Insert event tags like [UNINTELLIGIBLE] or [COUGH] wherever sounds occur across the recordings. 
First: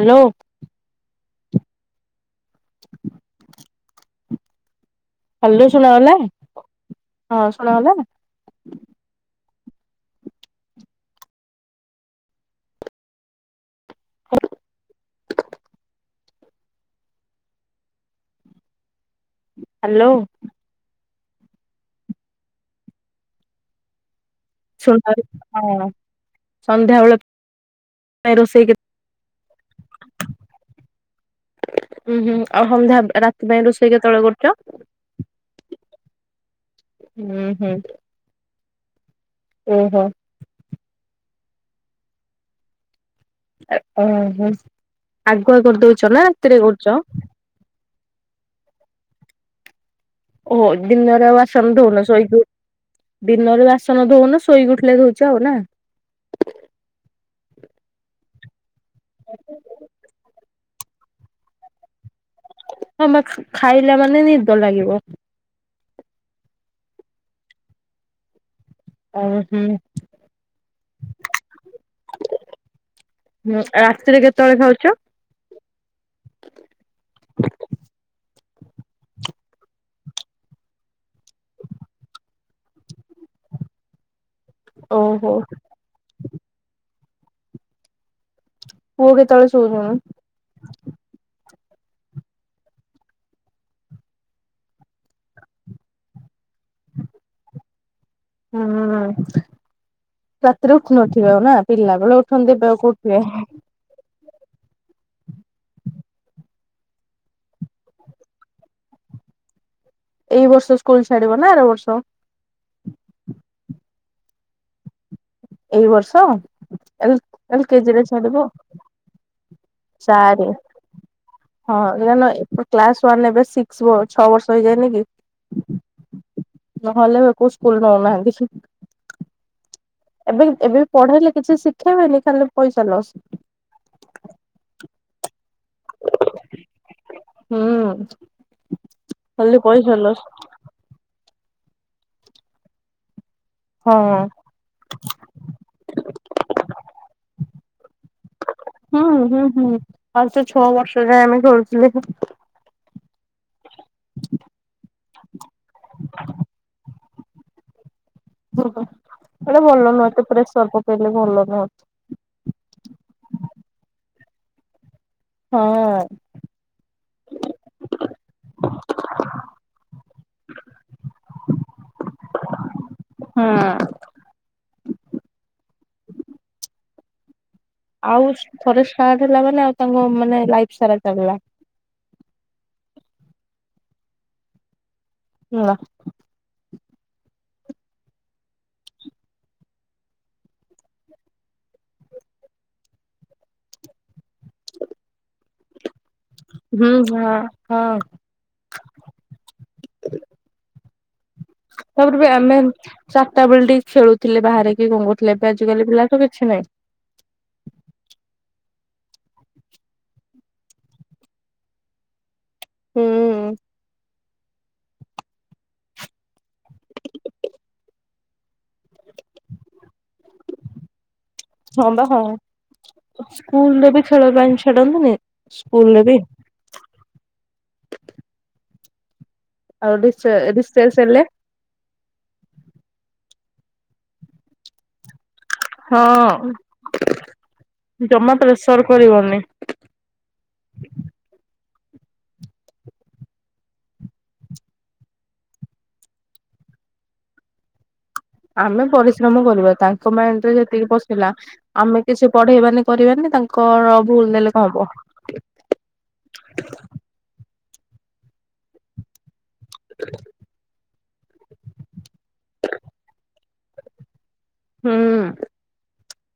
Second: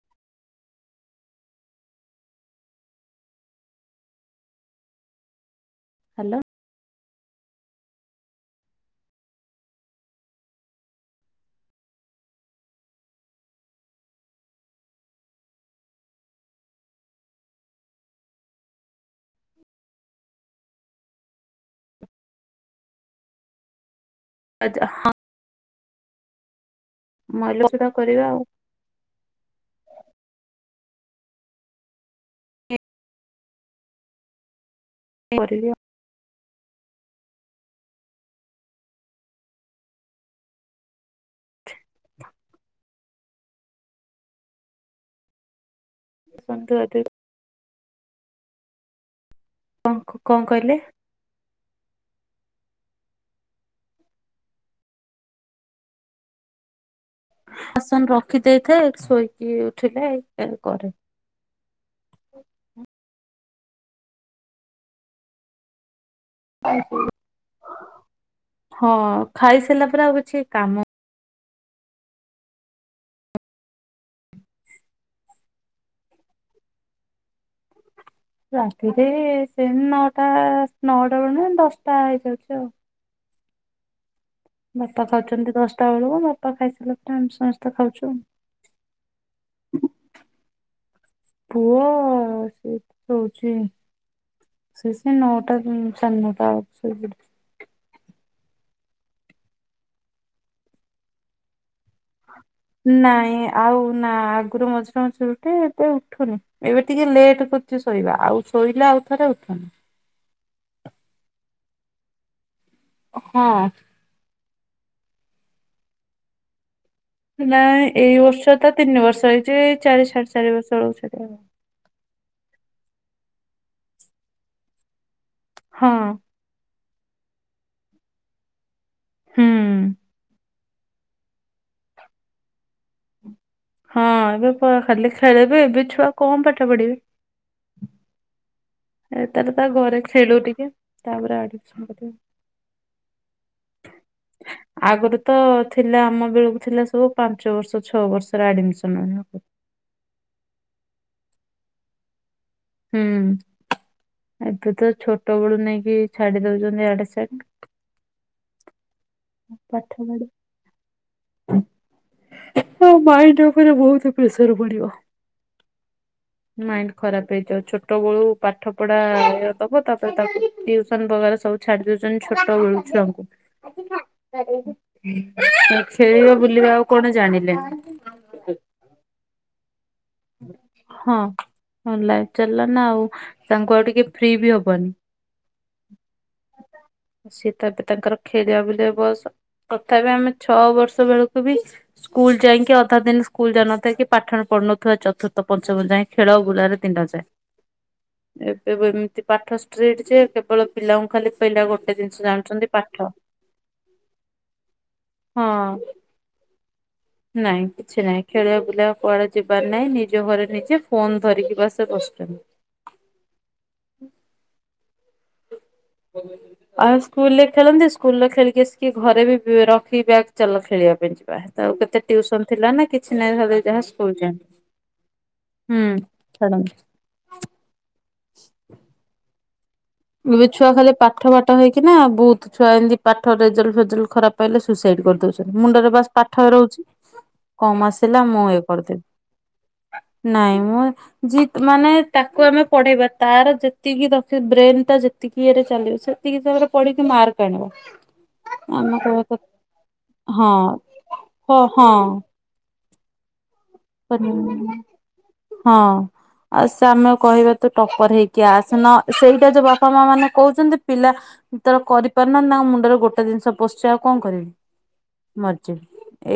Hello [UNINTELLIGIBLE] hello ଶୁଣାଗଲା hello ହଁ ଶୁଣାଗଲା। ହଁ [UNINTELLIGIBLE] ହାଲୋ। ସୁଣି ପାରୁଚ ହଁ ସନ୍ଧ୍ୟାବେଳକୁ ମଲୋ [UNINTELLIGIBLE] ଅଫିସ କରିବା ଆଉ ଉୁଁ ହୁଁ ଆଉ ସନ୍ଧ୍ୟା ରାତି ପାଇଁ ରୋଷେଇ କେତେଳେ କରୁଚ? ଏ କରିବି ଆଉ। ହୁଁ ହୁଁ। ଓହୋ। ଅହ ଆଗୁଆ କରିଦଉଚ ନା ରାତିରେ କରୁଚ? ପାଖକୁ ଓ ହୋ ଦିନରେ ଆଉ ଆସ ସନ ଧଉନ ଶୋଇକି ଦିନରେ ବାସନ ଧଉନ ଶୋଇକି ଉଠିଲେ ଧଉଚ ଆଉ ନା। ବାସନ ରଖି ଦେଇଥାଏ ଶୋଇକି ଉଠିଲେ ଏ କରେ। ହଁ ବା ଖାଇଲା ମାନେ ନିଦ ଲାଗିବ। ହଁ ଓଁ ହୁଁ ଖାଇସାରିଲା ପରେ ଆଉ କିଛି କାମ ହୁଁ ରାତିରେ କେତେଏଳେ ଖାଉଚ? ରାତିରେ ସେ ନାକ ପ୍ରାଆ ନଅଟା ବୋଳୁ ନା ଦଶଟା ହେଇଯାଉଚି ଆଉ। ବାପା ଓହୋ ଖାଉଚନ୍ତି ଦଶଟା ବୋଳୁକୁ ବାପା ଖାଇସାରିଲା ପରେ ଆମେ ସମସ୍ତେ ଖାଉଚୁ। ପୁଅ କେତେଏଳେ ଶୋଉ [UNINTELLIGIBLE] ପୁଅ ସେ ଶୋଉଚି। ସିଏ ସେଇ ନଅଟା ସାଢେନଟା ବୋଳୁକୁ ଶୋଇ ପଡୁଚି। ହୁଁ ଉଁ ରାତିରେ ଉଠୁ ନଥିବେ ନା ପିଲା ବେଳେ ଉଠନ୍ତି। ଏବେ ଆଉ କୋଉଠି ଉଠିବେ। ନାଇଁ ଆଉ ନା ଆଗରୁ ମଝି୍ ଶୋଇ ଥାଏ ଏତେ ଉଠୁନି ଏବେ ଟିକେ ଲେଟ୍ କରୁଚି ଶୋଇବା ଆଉ ଶୋଇଲେ ଆଉ ଥରେ ଉଠୁନି। ଏଇ ବର୍ଷ ସ୍କୁଲ ଛାଡିବ ନା ଆର ବର୍ଷ? ହଁ। ଏଇ ବର୍ଷ। ଏଲ ଏଲ ନାଇଁ କେଜି ରେ ଏଇ ଛାଡିବ। ବର୍ଷ ତ ତିନି ବର୍ଷ ହେଇଚିଏଇ ଚାରି ସାଢେ ଚାରେ ଚାରି ବର୍ଷ ବୋଳୁକୁ ଚାଲିବ। ହଁ ନାନା ଏ କ୍ଲାସ ୱାନ ଏବେ ସିକ୍ସି ଛଅ ବର୍ଷ ହେଇଯାଇ ନେହିଁ କି। ହଁ। ନହେଲେ କୋଉ ସ୍କୁଲୁ ନୋଉନାହାନ୍ତି। ହୁଁ। ଏବେ ଏବେ ପଢେଇଲେ କିଛି ଶିଖେଇବେନେହିଁ ଖାଲି ପଇସା ଲସ୍। ହଁ ଏବେ ପା ଖାଲି ଖେଳେଇବେ ଏବେ ଛୁଆ କଣ ପାଠ ପଢିବେ। ହୁଁ। ଏଇ ତାର ଖାଲି ତା ପଇସା ଘରେ ଲସ୍ ଖେଳୁ ଟିକେ ତାପରେ ଆଡିମିସନ୍ କରିବ। ହଁ। ଆଗରୁ ତ ଥିଲା ଆମ ବେଳକୁ ଥିଲା ସବୁ ପାଞ୍ଚ ବର୍ଷ ଛଅ ବର୍ଷରେ ଆଡିମିସନ୍ ହୁଁ ହୁଁ ହେବାକୁ। ହୁଁ। ପାଞ୍ଚ ଛଅ ବର୍ଷ ଯାଏଁ ଆମେ ଖେଳୁଥୁଲେ। ହୁଁ ଏବେ ତ ଛୋଟ ବୋଳୁ ନେଇକି ଛାଡି ଦୋଉଚନ୍ତି ୟାଡେ ସିଡେ। ହୁ ହୁଁ ସେଟା ପାଠ ଭଲ ନୁହଁ ପଢା ଏତେ ଫ୍ରେଶର ପକେଇଲେ ଭଲ ନୁହଁ। ଏଠିତ ମାଇଣ୍ଡି ଉପରେ ବହୁତୁ ପ୍ରେସର ପଡିବ। ହଁ। ମାଇଣ୍ଡି ଖରାପ ହେଇଯିବ ଛୋଟ ବେଳୁ ପାଠ ପଢା ଇଅ ଦବ ତାପରେ ତାକୁ ଟ୍ୟୁସନ ଭଲରେ ସବୁ ଛାଡି ଦୋଉଚନ୍ତି ଛୋଟ ବେଳୁ ଛୁଆଙ୍କୁ। ହଁ। ଖେଳିବା ବୁଲିବା ଆଉ କଣ ଜାଣିଲେନେହିଁ? ଆଉ ଥରେ ଷ୍ଟାର୍ଟ ହେଲା ମାନେ ଆଉ ତାଙ୍କ ମା ହଁ ଲାଇଫି ଚାଲିଲା ନା ଆଉ ତାଙ୍କୁ ଆଉ ଟିକେ ଫ୍ରି ବି ହବନି। [INAUDIBLE] [INAUDIBLE] ସିଏ ତ ଏବେ ତାଙ୍କର ଖେଳିବା ବୁଲିବା ବୟଷ ତଥାପି ଆମେ ଛଅ ବର୍ଷ ବେଳକୁ ବି ସ୍କୁଲୁ ଯାଇଁକି ଅଧା ଦିନ ସ୍କୁଲୁ ଯାଉ ନଥିବା କି ପାଠ ପଢୁନଥିବା ଚତୁର୍ଥ ପଞ୍ଚମ ଯାଏଁ। ଖେଳ ଓ ବୁଲାରେ ହୁଁ ଦିନଯାଏ। ହଁ ହଁ ଏବେ ଏମିତି ପାଠ ଷ୍ଟ୍ରିଟି ଯେ କେବଳ ପିଲାଙ୍କୁ ଖାଲି ପିଲା ଗୋଟେ ଜିନିଷ ତାପରେ ବି ଆମେ ଜାଣୁଛନ୍ତି ପାଠ। ଚାରିଟା ବେଳେ ଟିକେ ଖେଳୁଥିଲେ ବାହରେକି କଣ କରୁଥିଲେ ହଁ ଏବେ ଆଜିକାଲି ପିଲା ତ କିଛି ନାହିଁ। ନାଇଁ କିଛି ନାଇଁ ଖେଳିବା ବୁଲିବା କୁଆଡେ ଯିବାର ନାହିଁ ନିଜ ଘରେ ନିଜେ ଫୋନ୍ ଧରିକି ବାସେ ବସୁଚନ୍ତି। ହୁଁ। ବୋଲେ। ଆଉ ସ୍କୁଲ୍ ରେ ଖେଳନ୍ତି ସ୍କୁଲ୍ ରେ ଖେଳିକି ଆସିକି ଘରେ ବି ରଖି ବ୍ୟାଗ୍ ଚାଲ ଖେଳିବା ପାଇଁ ଯିବା ଭାରି। ଆଉ ହଁ କେତେ ବା ହଁ। ଟିଉସନ ଥିଲା ନା କିଛି ନାଇ ଖାଲି ସ୍କୁଲ ଯାହା ରେ ବି ସ୍କୁଲ୍ ଖେଳ ପାଇଁ ଛାଡନ୍ତିନି। ଯାଆନ୍ତି ସ୍କୁଲରେ ବି। ହୁଁ। [UNINTELLIGIBLE] ଆଉ ରିସେ ଏବେ ଛୁଆଖାଲି ରିସେସ୍ ହେଲେ ପାଠ ପା ଠ ହେଇକିନା ବହୁତ ଛୁଆ ଏମତି ପାଠ ରେଜଲ୍ ଫେଜଲ୍ ଖରାପ ପାଇଲେ ସୁଇସାଇଡ୍ କରିଦଉଛି। [UNINTELLIGIBLE] ମୁଣ୍ଡରେ ବାସ୍ ପାଠ ହଁ ରହୁଛି, କମ ଆସିଲା ଜମା ମୁଁ ଇଏ ପ୍ରେସର କରିଦେବି। କରିବନି। ନାଇଁ ମୁଁ ଜିତ୍ ମାନେ ତାକୁ ଆମେ ପଢେଇବା ତାର ଯେତିକି ରଖି ବ୍ରେନ୍ ତ ଯେତିକି ଇଏରେ ଚାଲିବ ସେତିକି ହିସାବରେ ପଢିକି ମାର୍କ ଆଣିବ। ଆମେ କହିବା କ ପରିଶ୍ରମ କରିବା ତାଙ୍କ ହଁ ମାଇଣ୍ଡରେ ଯେତିକି ପଶିଲା ହ ହଁ ଆମେ କିଛି ପଢେଇବାନି କରିବାନି ତାଙ୍କ କର [UNINTELLIGIBLE] ହଁ ଆଉ ସେ ଆମେ କହିବା ତୁ ଟପର୍ ହେଇକି ଆସୁନ ସେଇଟା ଯୋଉ ବାପା ମା ମାନେ କହୁଛନ୍ତି ପିଲା ତାର କରି କରନାହାନ୍ତି ନା ତାଙ୍କ ମୁଣ୍ଡରେ ଗୋଟେ ଜିନିଷ ପଶଛି ଆଉ କଣ କରିବି ହୁଁ ମରିଯିବି,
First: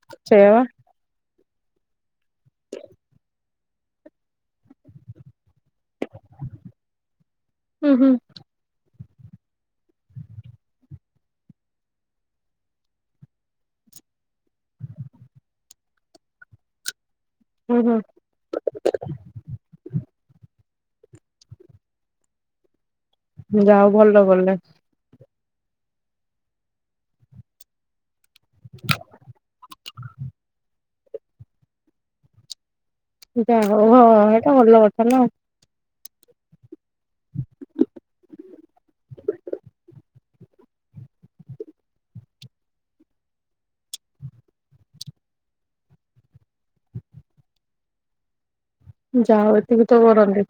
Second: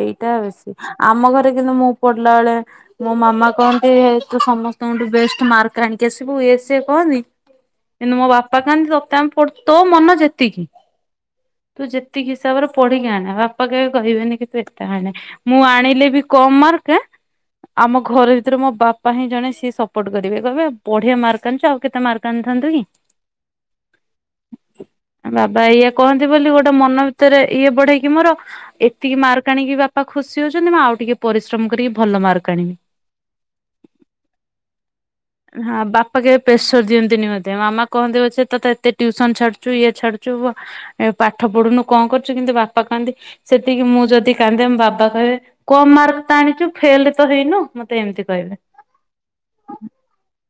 ଏଇଟା ସେଇଆ ବା। ବେଶୀ ଆମ ଘରେ କିନ୍ତୁ ମୁଁ ପଡଲା ବେଳେ ମୋ ମାମା କହନ୍ତି ତୁ ସମସ୍ତଙ୍କଠୁ ବେଷ୍ଟ ମାର୍କ ଆଣିକି ଆସିବୁ ଇଏ ସିଏ କହନ୍ତି। ହୁଁ ହୁଁ କିନ୍ତୁ ମୋ ବାପା କହନ୍ତି ତୋତେ ଆମେ ପଡ ତ ମନ ଯେତିକି ତୁ ଯେତିକି ହିସାବରେ ପଢିକି ଆଣେ, ବାପା କେବେ କହିବେନି କି ତୁ ଏତେ ଆଣେ। ମୁଁ ଆଣିଲେ ବି କମ ମାର୍କ ହୁଁ ଆମ ଘର ଭିତରେ ମୋ ବା ପା ହିଁ ଜଣେ ସିଏ ସପୋର୍ଟ କରିବେ କହିବେ ବଢିଆ ମାର୍କ ଆଣିଚ ଆଉ କେତେ ମାର୍କ ଆଣିଥାନ୍ତୁ କି। ଯା ହଉ ଭଲ କଲେ। ଆ, ବାବା ଏଇଆ କହନ୍ତି ବୋଲି ଗୋଟେ ମନ ଭିତରେ ଇଏ ବଢେଇକି ମୋର ଏତିକି ମାର୍କ ଆଣିକି ବା ପା ଖୁସି ହଉଛନ୍ତି ମୁଁ ଆଉ ଟିକେ ପରିଶ୍ରମ କରିକି ଭଲ ମାର୍କ ଆଣିବି। ଯା ହଉ ହୋ ଏଟା ଭଲ କଥା ନା। ହଁ ବାପା କେବେ ପ୍ରେସର୍ ଦିଅନ୍ତିନି ମୋତେ। ମାମା କହନ୍ତି ପଛେ ତୋତେ ଏତେ ଟିଉସନ ଛାଡଛୁ ଇଏ ଛାଡଛୁ ବ ଏ ପାଠ ପଢୁନୁ କଣ କରୁଛୁ କିନ୍ତୁ ବାପା କହନ୍ତି ସେତିକି ମୁଁ ଯଦି କାନ୍ଦେ ବାବା କହିବେ କମ ମାର୍କ ତ ଆଣିଚୁ ଫେଲ୍ ତ ହେଇନୁ ମୋତେ ଏମିତି କହିବେ। ଯା ହଉ ଏତିକି ତ କରନ୍ତି।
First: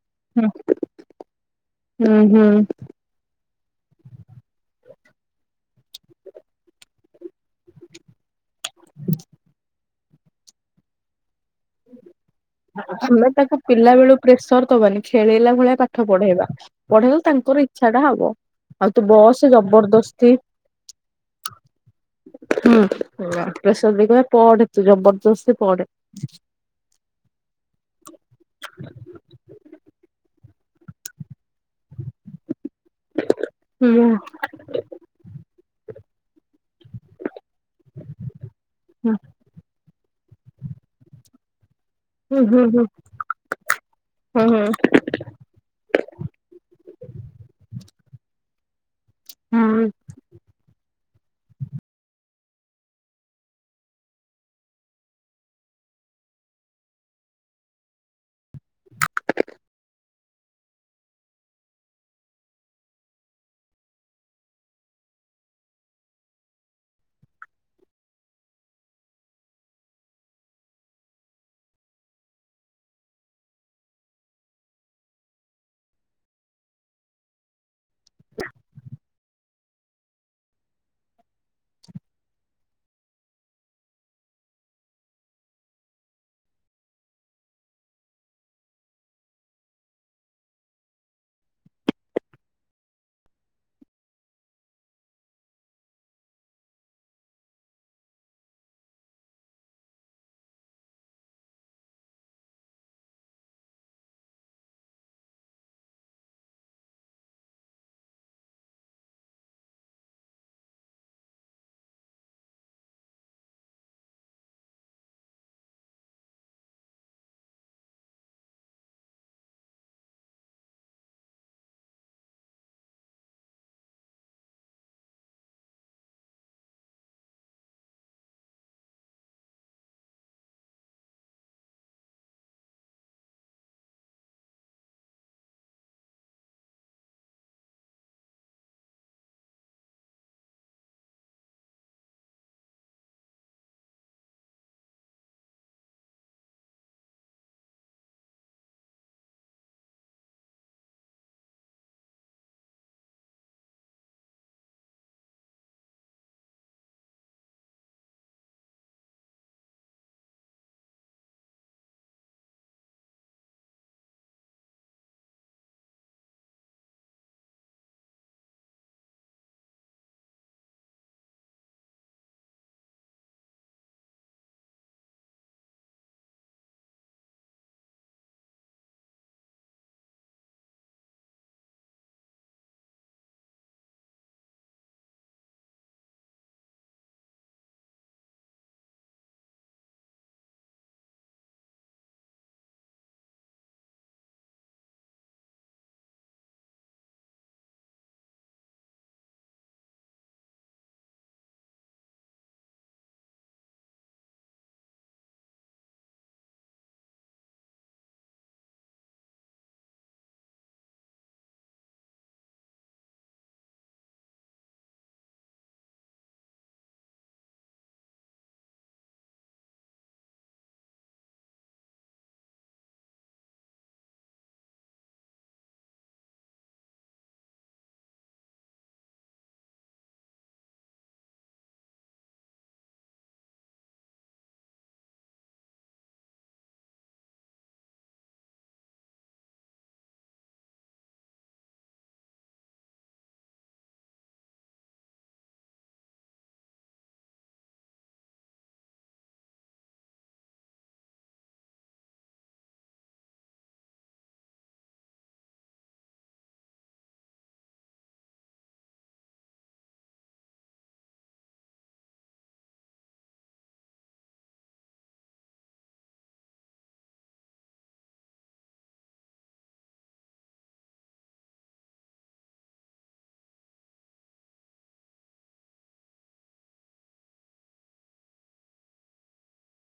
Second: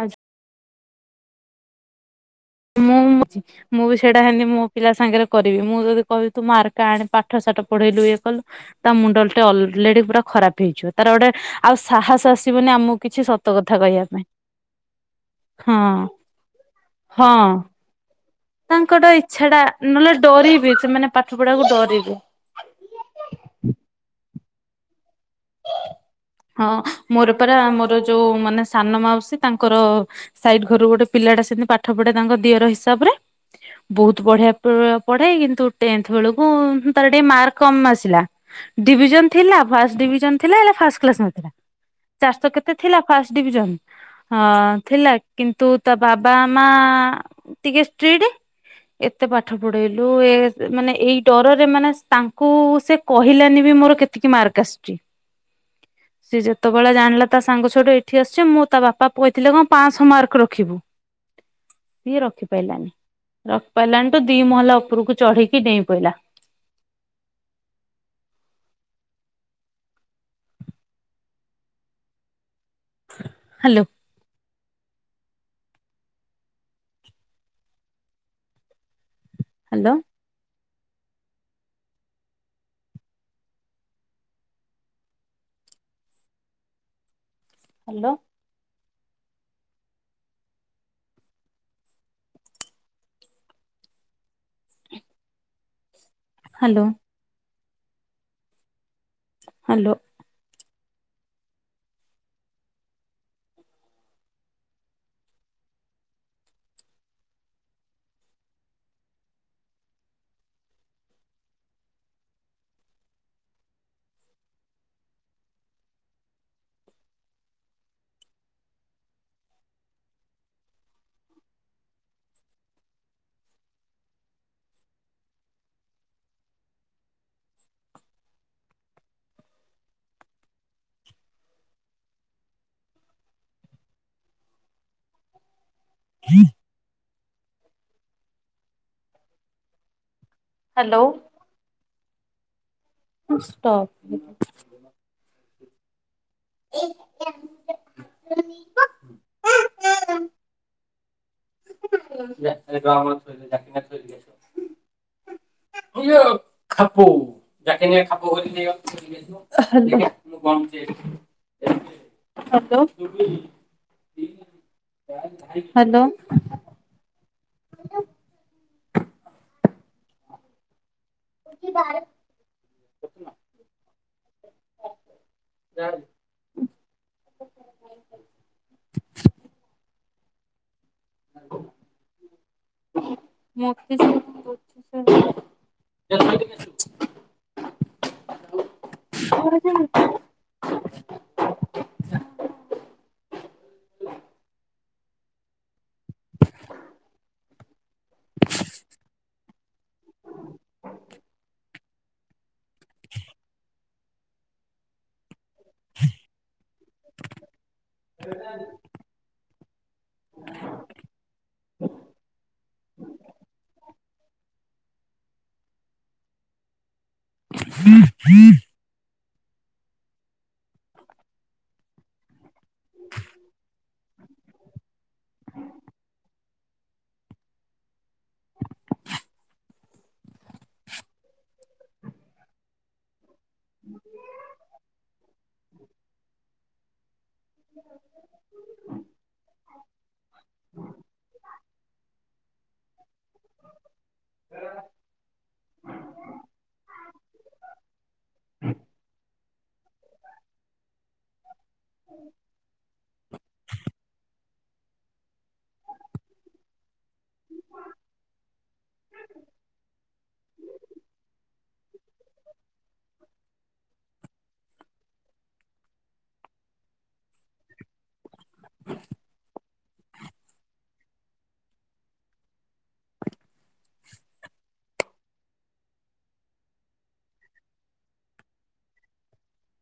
ଆଜ୍ ହୁଁ, ନା, ହଁ। ମୁଁ [UNINTELLIGIBLE] ମୁଁ ବି ସେଇଟା ହେନେ ମୋ ପିଲା ସାଙ୍ଗରେ କରିବି। ମୁଁ ଯଦି କହିବି ତୁ ମାର୍କ ଆଣେ ପାଠ ସାଠ ପଢେଇଲୁ ଇଏ କଲୁ ତା ମୁଣ୍ଡ ଟେ ଅଲରେଡି ପୁରା ଖରାପ ହେଇଯିବ। ତାର ଗୋଟେ ଆଉ ସାହସ ଆସିବନି ଆମକୁ କିଛି ଆମେ ସତ ତାକୁ କଥା ପିଲା କହିବା ବେଳୁ ପାଇଁ ପ୍ରେସର୍ ଦବାନି ଖେଳେଇଲା ଭଳିଆ ହଁ ପାଠ ପଢେଇବା। ପଢେଇଲେ ହଁ। ତାଙ୍କର ଇଚ୍ଛା ଟା ହବ। ଆଉ ତୁ ତାଙ୍କର ଇଚ୍ଛା ବସ ଟା ନହେଲେ ଜବରଦସ୍ତି ଡରିବେ ସେମାନେ ପାଠ ପଢାକୁ ଡରିବେ। ହୁଁ, ଅ, ଆ, ପ୍ରେସର୍ ଦେଇକି କହିବା ପଢେ ତୁ ଜବରଦସ୍ତି ପଡେ। ହଁ ମୋର ପରା ମୋର ଯୋଉ ମାନେ ସାନ ମାଉସୀ ତାଙ୍କର ସାଇଡ୍ ଘରୁ ଗୋଟେ ପିଲାଟା ସେମିତି ପାଠ ପଢେ ତାଙ୍କ ଦିଅର ହିସାବ ରେ। ହୁଁ ବହୁତ ହୁଁ ବଢିଆ [UNINTELLIGIBLE] ପଢେ କିନ୍ତୁ ଟେନ୍ଥ ବେଳକୁ ହୁଁ ତାର ଟିକେ ମାର୍କ କମ ଆସିଲା। ଡିଭିଜନ୍ ଥିଲା ଫାଷ୍ଟ ଡିଭିଜନ୍ ଥିଲା ହେଲେ ଫାଷ୍ କ୍ଲାସ୍ ନଥିଲା। ହୁଁ ଚାରଶ ହୁଁ କେତେ ହୁଁ ଥିଲା ଫାଷ୍ଟ ଡିଭିଜନ୍ ହୁଁ ହଁ ଥିଲା କିନ୍ତୁ ତା ବାବା ମା ଟିକେ ଷ୍ଟ୍ରିଟି ଏତେ ପାଠ ହୁଁ ପଢେଇଲୁ ଯ ମାନେ ଏଇ ଡରରେ ମାନେ ତାଙ୍କୁ ସେ କହିଲାନି ବି ମୋର କେତିକି ମାର୍କ ଆସୁଛି। ସିଏ ଯେତେବେଳେ ଜାଣିଲା ତା ସାଙ୍ଗ ସଛୋଠୁ ଏଇଠି ଆସି ମୁଁ ତା ବାପା କହିଥିଲେ କଣ ପାଞ୍ଚଶହ ମାର୍କ ରଖିବୁ। [INAUDIBLE] ସିଏ ରଖି ପାଇଲାନି ରଖିପାରିଲାନି ତ ଦି ମହଲା ଉପରକୁ ଚଢ଼ିକି ଡେଇଁ ପଇଲା। Hello. Hello. Hello. Hello. Hello. [INAUDIBLE] Hello. [UNINTELLIGIBLE] [INAUDIBLE] [INAUDIBLE] ଇଏ ଖପୁ ଯାକ ଖପୁ [INAUDIBLE] [INAUDIBLE] ହାଲୋ ହାଲୋ। [INAUDIBLE] [INAUDIBLE] [INAUDIBLE] [INAUDIBLE] [INAUDIBLE] [INAUDIBLE] [INAUDIBLE] [INAUDIBLE] [INAUDIBLE] [INAUDIBLE] [INAUDIBLE] [INAUDIBLE] [INAUDIBLE] [INAUDIBLE] [INAUDIBLE] [INAUDIBLE] [INAUDIBLE] [INAUDIBLE] [INAUDIBLE] [INAUDIBLE] [INAUDIBLE]